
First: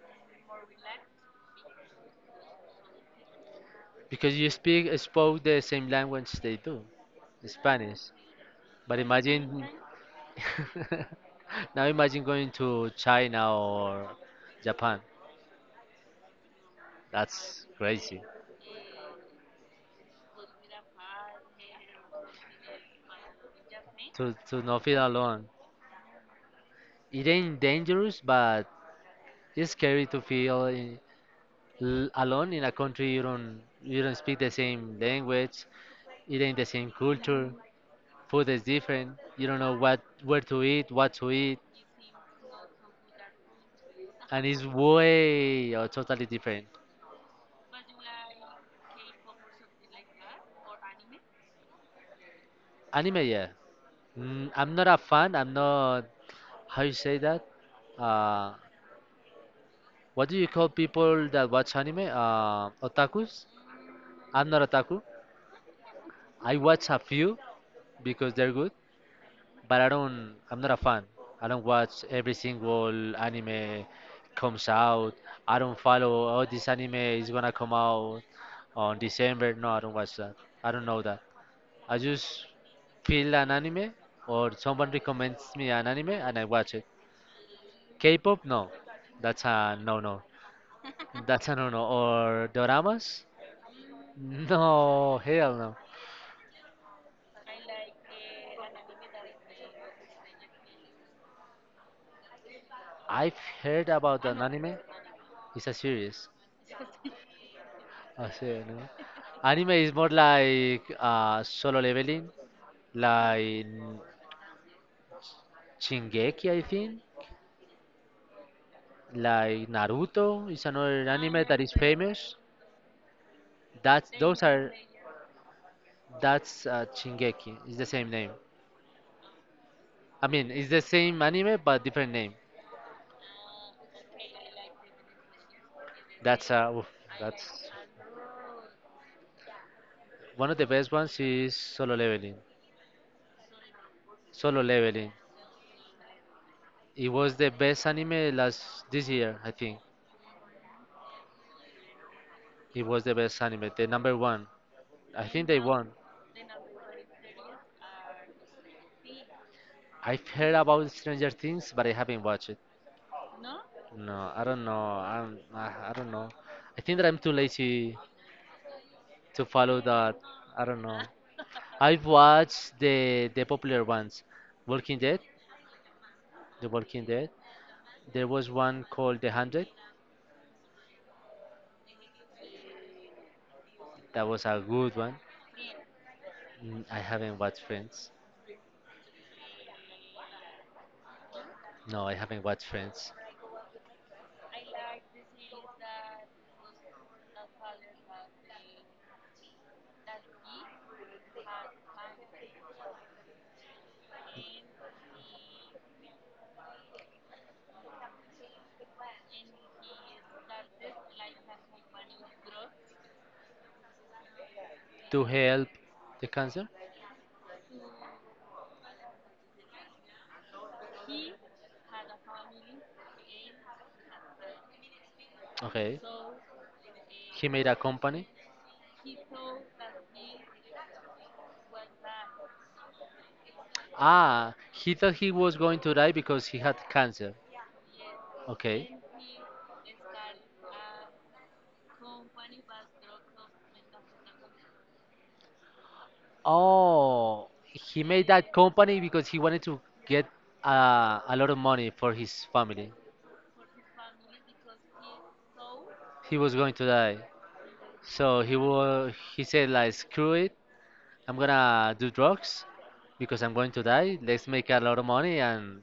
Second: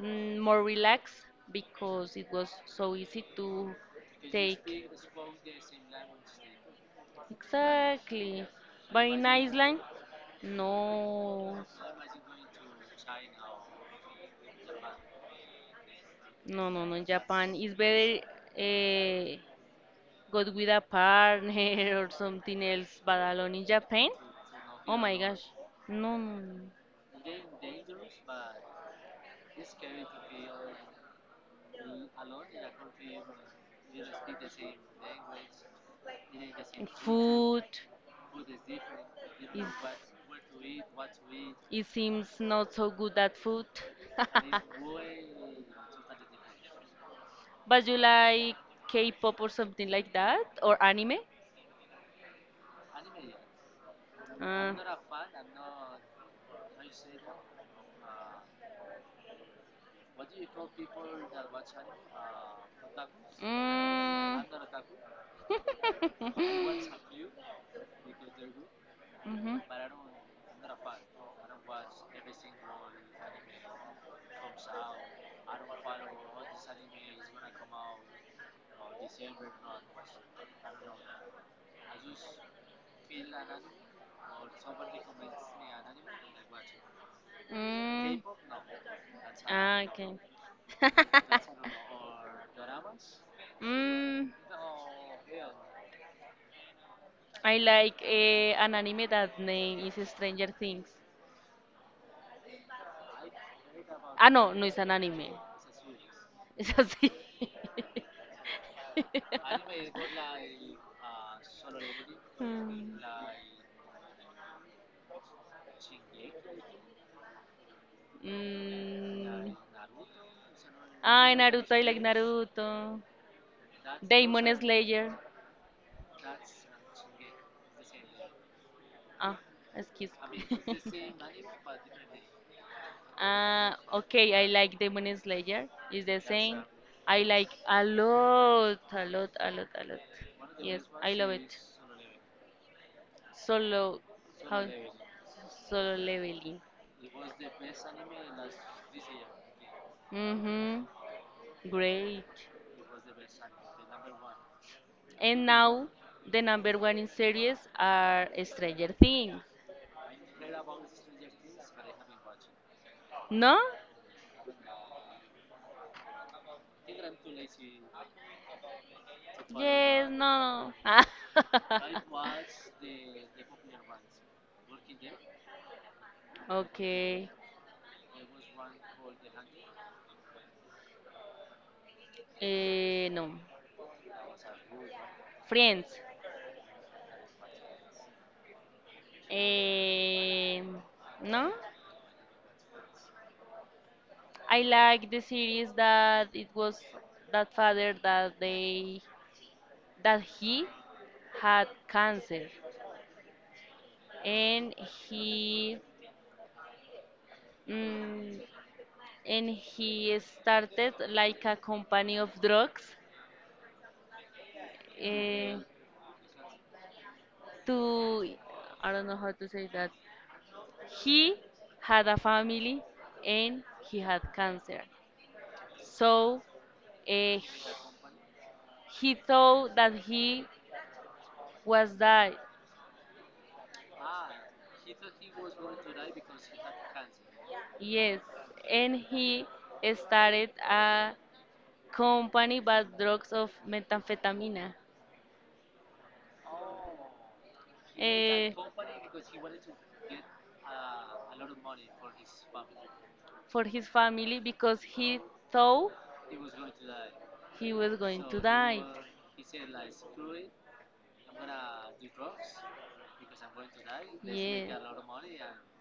Speaker 2: more relaxed because it was so easy to
Speaker 1: Because you
Speaker 2: take.
Speaker 1: speak spoke the same language they do, Spanish.
Speaker 2: Exactly.
Speaker 1: But
Speaker 2: But in
Speaker 1: imagine
Speaker 2: Iceland, no,
Speaker 1: [LAUGHS] Now imagine going to China or Japan.
Speaker 2: no, no, no. In Japan,
Speaker 1: That's
Speaker 2: it's better
Speaker 1: crazy.
Speaker 2: uh, go with a partner [LAUGHS] or something else. But alone in Japan,
Speaker 1: To not
Speaker 2: oh
Speaker 1: feel
Speaker 2: my gosh,
Speaker 1: alone.
Speaker 2: no, no, no.
Speaker 1: It ain't dangerous, but it's scary to feel alone in a country you don't speak the same language. It ain't the same culture.
Speaker 2: Food.
Speaker 1: Food is different. You don't know what where to eat, what to
Speaker 2: Is
Speaker 1: eat,
Speaker 2: it seems not so good at food.
Speaker 1: and it's
Speaker 2: [LAUGHS]
Speaker 1: way or totally different.
Speaker 2: But you like K-pop or something like that, or anime?
Speaker 1: Anime, yeah. Mm,
Speaker 2: Uh,
Speaker 1: I'm not a fan. I'm not. How you say that? Uh, what do you call people that watch anime? Otakus? I'm not otaku. I watch a few because they're good,
Speaker 2: mhm.
Speaker 1: but I don't. I'm not a fan. I don't watch every single anime comes out. I don't follow. Oh, this anime is gonna come out on December. No, I don't watch that. I don't know that. I just feel an anime or someone recommends me an anime and I watch it.
Speaker 2: Mm.
Speaker 1: K-pop, no, that's a
Speaker 2: Ah, okay.
Speaker 1: no-no. That's a no-no. Or doramas?
Speaker 2: Mm,
Speaker 1: No, hell no.
Speaker 2: I like an anime that name is Stranger Things.
Speaker 1: I've heard about
Speaker 2: Ah,
Speaker 1: an
Speaker 2: no, no
Speaker 1: anime.
Speaker 2: es an anime.
Speaker 1: It's a series.
Speaker 2: Es así.
Speaker 1: I say no. Anime is more
Speaker 2: [LAUGHS]
Speaker 1: like solo leveling,
Speaker 2: Mm.
Speaker 1: like Shingeki, I think,
Speaker 2: Mm.
Speaker 1: like Naruto is another
Speaker 2: Ay,
Speaker 1: anime that
Speaker 2: Naruto,
Speaker 1: is
Speaker 2: I like
Speaker 1: famous.
Speaker 2: Naruto.
Speaker 1: That's those
Speaker 2: Demon
Speaker 1: are
Speaker 2: Slayer.
Speaker 1: that's Shingeki. It's the same name.
Speaker 2: Ah, excuse
Speaker 1: I
Speaker 2: me.
Speaker 1: mean, it's the same anime but different name.
Speaker 2: [LAUGHS] Okay, I like Demon Slayer. It's the
Speaker 1: That's
Speaker 2: same.
Speaker 1: uh, oof,
Speaker 2: I like
Speaker 1: that's
Speaker 2: a lot, a lot, a lot, a lot.
Speaker 1: one of the
Speaker 2: Yes,
Speaker 1: best
Speaker 2: I
Speaker 1: ones
Speaker 2: love
Speaker 1: is
Speaker 2: it.
Speaker 1: solo leveling.
Speaker 2: Solo,
Speaker 1: Solo
Speaker 2: how?
Speaker 1: Leveling.
Speaker 2: Solo leveling.
Speaker 1: It was the best anime last this year, I think.
Speaker 2: Mhm. Great.
Speaker 1: It was the best anime, the number one. I think
Speaker 2: And
Speaker 1: they
Speaker 2: now
Speaker 1: won.
Speaker 2: the number one in series are Stranger Things.
Speaker 1: I've heard about Stranger Things, but I haven't watched it.
Speaker 2: No?
Speaker 1: No, I don't know. I don't know. I think that I'm too lazy to follow
Speaker 2: Yes,
Speaker 1: that. I
Speaker 2: no.
Speaker 1: don't know. I've
Speaker 2: [LAUGHS]
Speaker 1: watched the popular ones, Walking Dead, The Walking
Speaker 2: Okay.
Speaker 1: Dead. There was one called The Hundred.
Speaker 2: No.
Speaker 1: That was a good one.
Speaker 2: Friends.
Speaker 1: Mm, I haven't watched Friends.
Speaker 2: Um, no,
Speaker 1: No, I haven't watched Friends.
Speaker 2: I like the series that it was that father that he had cancer, and he mm, and he started like a company of drugs,
Speaker 1: To
Speaker 2: eh,
Speaker 1: help the cancer.
Speaker 2: to, I don't know how to say that. He had a family and he had cancer,
Speaker 1: Okay.
Speaker 2: so eh,
Speaker 1: He made a company.
Speaker 2: he thought that he was that,
Speaker 1: Ah, he thought he was going to die because he had cancer.
Speaker 2: yes,
Speaker 1: Okay.
Speaker 2: and he started a company but drugs of methamphetamine,
Speaker 1: Oh, he made that
Speaker 2: eh,
Speaker 1: company because he wanted to get a lot of money for his family.
Speaker 2: for his family because he thought
Speaker 1: He was going to die.
Speaker 2: he was going
Speaker 1: So
Speaker 2: to
Speaker 1: he
Speaker 2: die,
Speaker 1: was, he said like screw it, I'm gonna do drugs because I'm going to die. Let's make a
Speaker 2: yeah.
Speaker 1: lot of money and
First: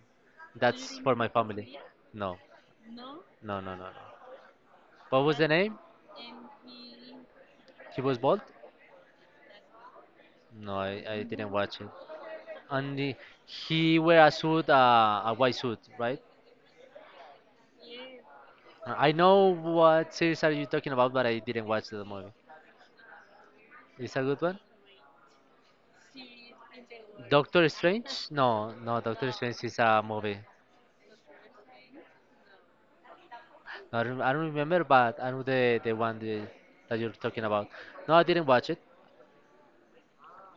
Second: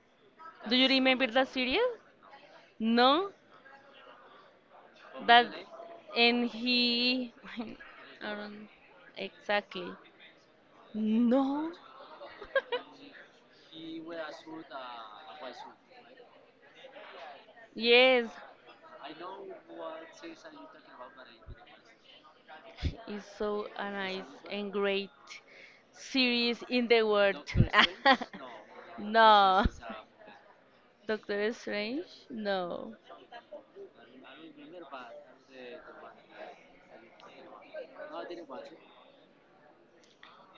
Speaker 2: Do you
Speaker 1: that's for
Speaker 2: remember
Speaker 1: my
Speaker 2: that
Speaker 1: family.
Speaker 2: series?
Speaker 1: No.
Speaker 2: No,
Speaker 1: No, no, no, no. What was
Speaker 2: that
Speaker 1: the name?
Speaker 2: and he [LAUGHS]
Speaker 1: He was
Speaker 2: I
Speaker 1: bald?
Speaker 2: don't exactly.
Speaker 1: No, I didn't
Speaker 2: No.
Speaker 1: watch it. And he wear a suit, a white suit, right?
Speaker 2: Yes,
Speaker 1: I know what series are you talking about, but I didn't watch the movie.
Speaker 2: it's so a
Speaker 1: It's a
Speaker 2: nice
Speaker 1: good one.
Speaker 2: and great series in the world. [LAUGHS]
Speaker 1: Doctor Strange? No, no, Doctor Strange
Speaker 2: No.
Speaker 1: is a movie.
Speaker 2: Doctor Strange? No.
Speaker 1: No, I don't remember, but I know the one that you're talking about. No, I didn't watch it.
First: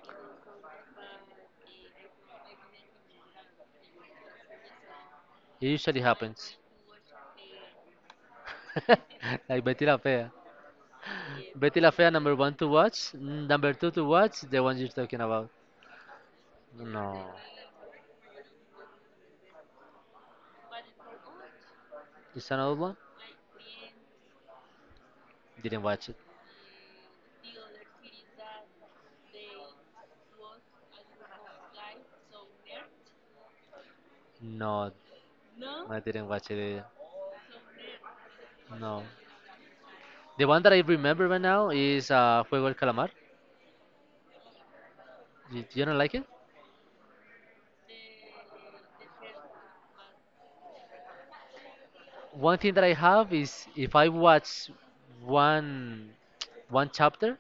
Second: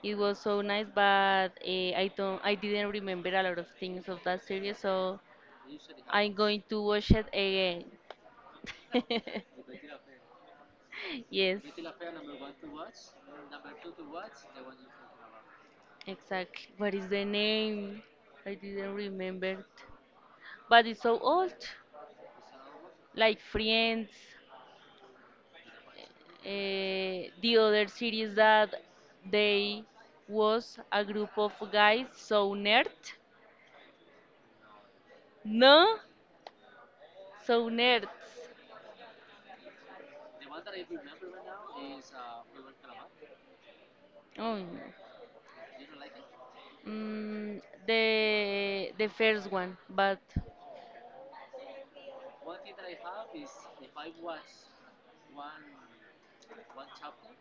Speaker 2: It was so nice, but I didn't remember a lot of things of that series, so
Speaker 1: It usually
Speaker 2: I'm
Speaker 1: happens.
Speaker 2: going to watch it again.
Speaker 1: [LAUGHS] Like Betty La Fea.
Speaker 2: [LAUGHS] Yes.
Speaker 1: Betty La Fea, number one to watch. Number two to watch, the one you're talking about.
Speaker 2: Exactly. What is the
Speaker 1: No.
Speaker 2: name? I didn't remember it. But it's so old.
Speaker 1: It's another one?
Speaker 2: Like Friends,
Speaker 1: Didn't watch it.
Speaker 2: uh, the other series that they was a group of guys so nerd,
Speaker 1: No,
Speaker 2: no,
Speaker 1: I didn't watch it either.
Speaker 2: so nerds.
Speaker 1: No. The one that I remember right now is Juego del Calamar.
Speaker 2: Oh, no.
Speaker 1: You don't like it?
Speaker 2: Mm, the first one, but
Speaker 1: One thing that I have is if I watch one one chapter,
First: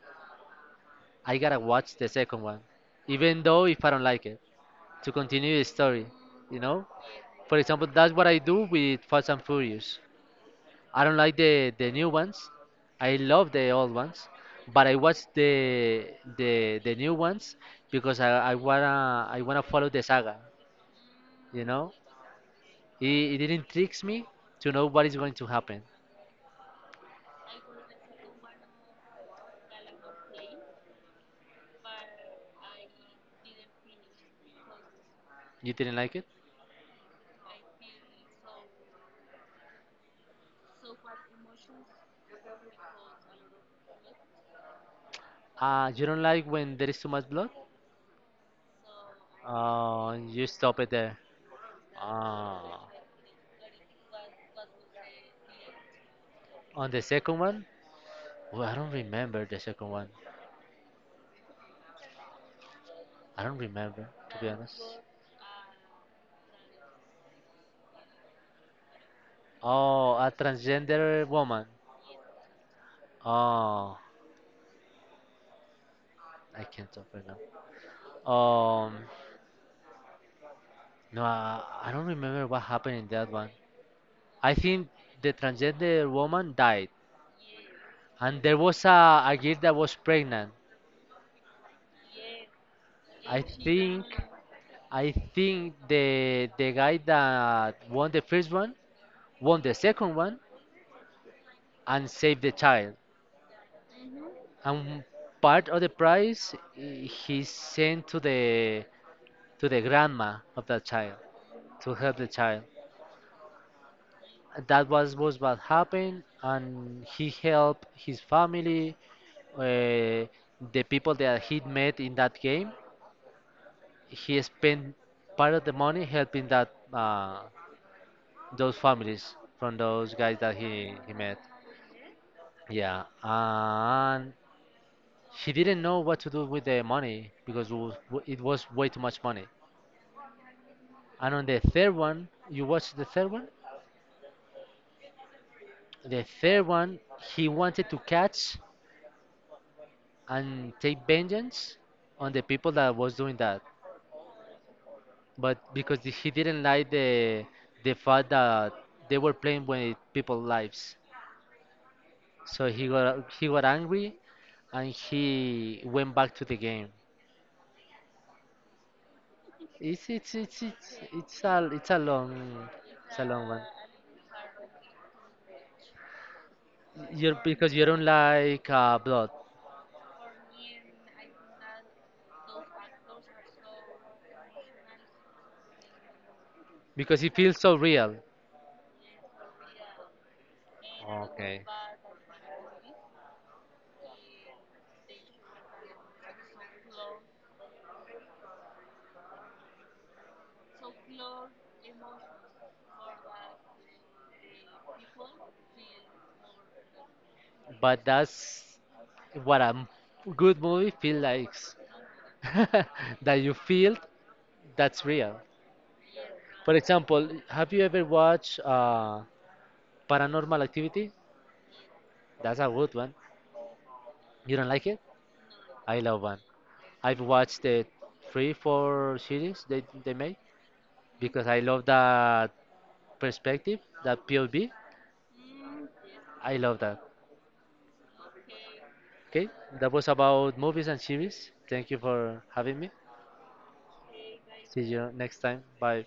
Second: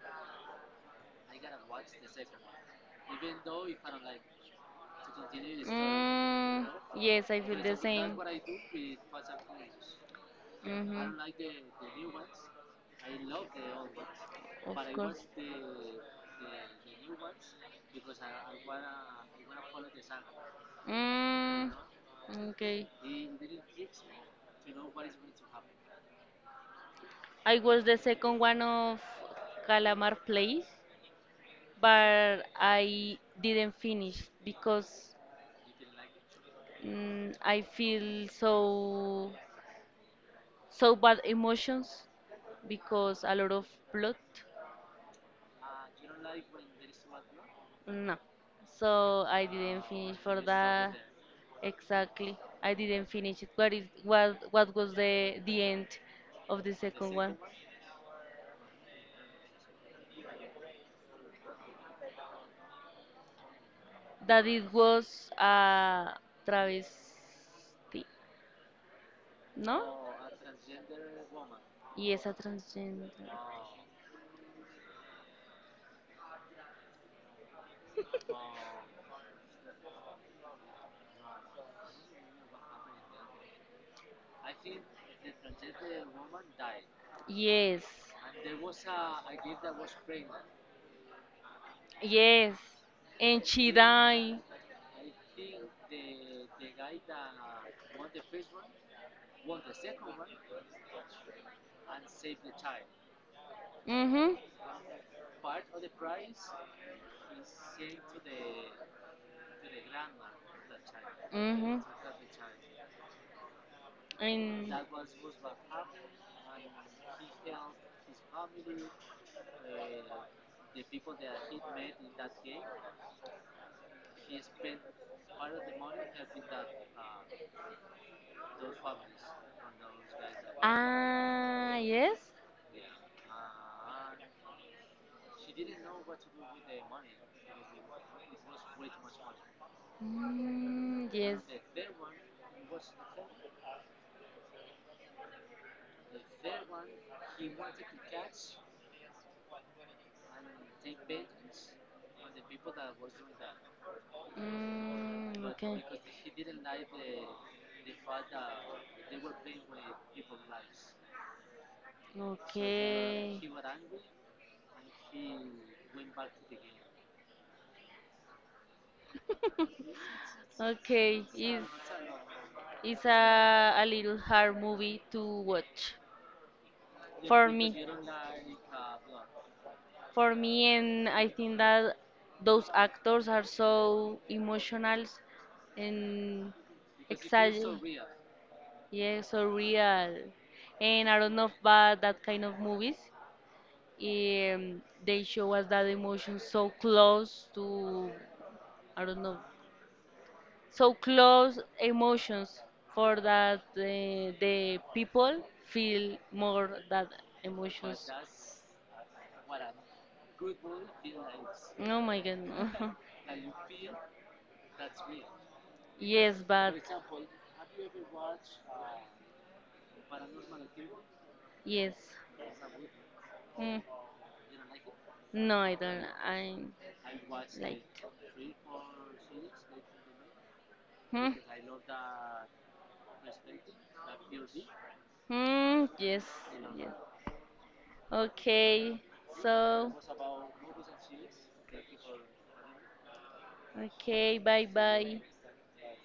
Speaker 1: I gotta watch the second one, even though if I don't like it, to continue the story. You
Speaker 2: mm,
Speaker 1: know,
Speaker 2: yes, I
Speaker 1: for
Speaker 2: feel the
Speaker 1: example, that's
Speaker 2: same.
Speaker 1: what I do with Fast and Furious. I don't
Speaker 2: Mhm.
Speaker 1: like the new ones. I love the old ones, but
Speaker 2: Of
Speaker 1: I watch
Speaker 2: course.
Speaker 1: the new ones because I wanna follow the saga. You
Speaker 2: Mm,
Speaker 1: know,
Speaker 2: okay.
Speaker 1: it didn't tricks me to know what is going to happen.
Speaker 2: I was the second one of Calamar Place, but I didn't finish because
Speaker 1: You didn't like it?
Speaker 2: I feel so bad emotions because a lot of plot.
Speaker 1: You don't like when there is too much blood?
Speaker 2: No. So I didn't finish for
Speaker 1: You stop it
Speaker 2: that.
Speaker 1: there.
Speaker 2: Exactly.
Speaker 1: Uh,
Speaker 2: I didn't finish it. What was the end of the
Speaker 1: on the
Speaker 2: second one?
Speaker 1: second one, well, I don't remember the second one. I don't remember to
Speaker 2: That
Speaker 1: be
Speaker 2: it
Speaker 1: honest.
Speaker 2: was a travesty, ¿no?
Speaker 1: Oh, a transgender woman.
Speaker 2: Yes, a transgender.
Speaker 1: Oh, I can't open now. Um, no, I don't remember what happened in that one. I think the transgender woman died,
Speaker 2: Yes,
Speaker 1: and there was a girl that was pregnant.
Speaker 2: yes.
Speaker 1: I
Speaker 2: And she
Speaker 1: think,
Speaker 2: died.
Speaker 1: I think the guy that won the first one won the second one and saved the child.
Speaker 2: Mm-hmm.
Speaker 1: And part of the prize he sent to the grandma of that child
Speaker 2: Mm-hmm.
Speaker 1: to help the child.
Speaker 2: And
Speaker 1: That was what happened and he helped his family, uh, the people that he met in that game he spent part of the money helping that those families from those guys that he met.
Speaker 2: yes.
Speaker 1: Yeah and he didn't know what to do with the money because it was way too much money
Speaker 2: Mm,
Speaker 1: and
Speaker 2: yes.
Speaker 1: on the third one you watched the third one he wanted to catch and take vengeance on the people that was doing that.
Speaker 2: Mm,
Speaker 1: But
Speaker 2: okay.
Speaker 1: because he didn't like the fact that they were playing with people's lives, so he got
Speaker 2: Okay.
Speaker 1: he got angry, and he went back to the game. It's it's it's it's
Speaker 2: Okay.
Speaker 1: it's
Speaker 2: It's,
Speaker 1: a it's a long
Speaker 2: it's
Speaker 1: it's a long one.
Speaker 2: a little hard movie to watch
Speaker 1: You're
Speaker 2: for
Speaker 1: because you
Speaker 2: me.
Speaker 1: don't like blood
Speaker 2: For me, and I think that those actors are so emotional and
Speaker 1: because it feels
Speaker 2: excited.
Speaker 1: so real.
Speaker 2: Yeah, so real. And I don't know about that kind of movies. They show us that emotion so close to, I don't know, so close emotions for that the people feel more that
Speaker 1: But
Speaker 2: emotions.
Speaker 1: that's what good movie feels like.
Speaker 2: Oh my god,
Speaker 1: [LAUGHS]
Speaker 2: no. [LAUGHS]
Speaker 1: that you feel that's real.
Speaker 2: Yes,
Speaker 1: For
Speaker 2: but
Speaker 1: example, have you ever watched Paranormal Activity?
Speaker 2: yes.
Speaker 1: That's a good one.
Speaker 2: Mm.
Speaker 1: You don't like it?
Speaker 2: No, I
Speaker 1: I
Speaker 2: don't.
Speaker 1: love one.
Speaker 2: I
Speaker 1: I've watched the
Speaker 2: like.
Speaker 1: three, four series they made
Speaker 2: Hmm.
Speaker 1: because I love that perspective, that POV.
Speaker 2: Hmm. Yes.
Speaker 1: I love
Speaker 2: Yes.
Speaker 1: that.
Speaker 2: Okay.
Speaker 1: Okay, that
Speaker 2: So.
Speaker 1: was about movies and series. Thank you for having me.
Speaker 2: Okay. Bye.
Speaker 1: See you
Speaker 2: Bye.
Speaker 1: next time. Bye.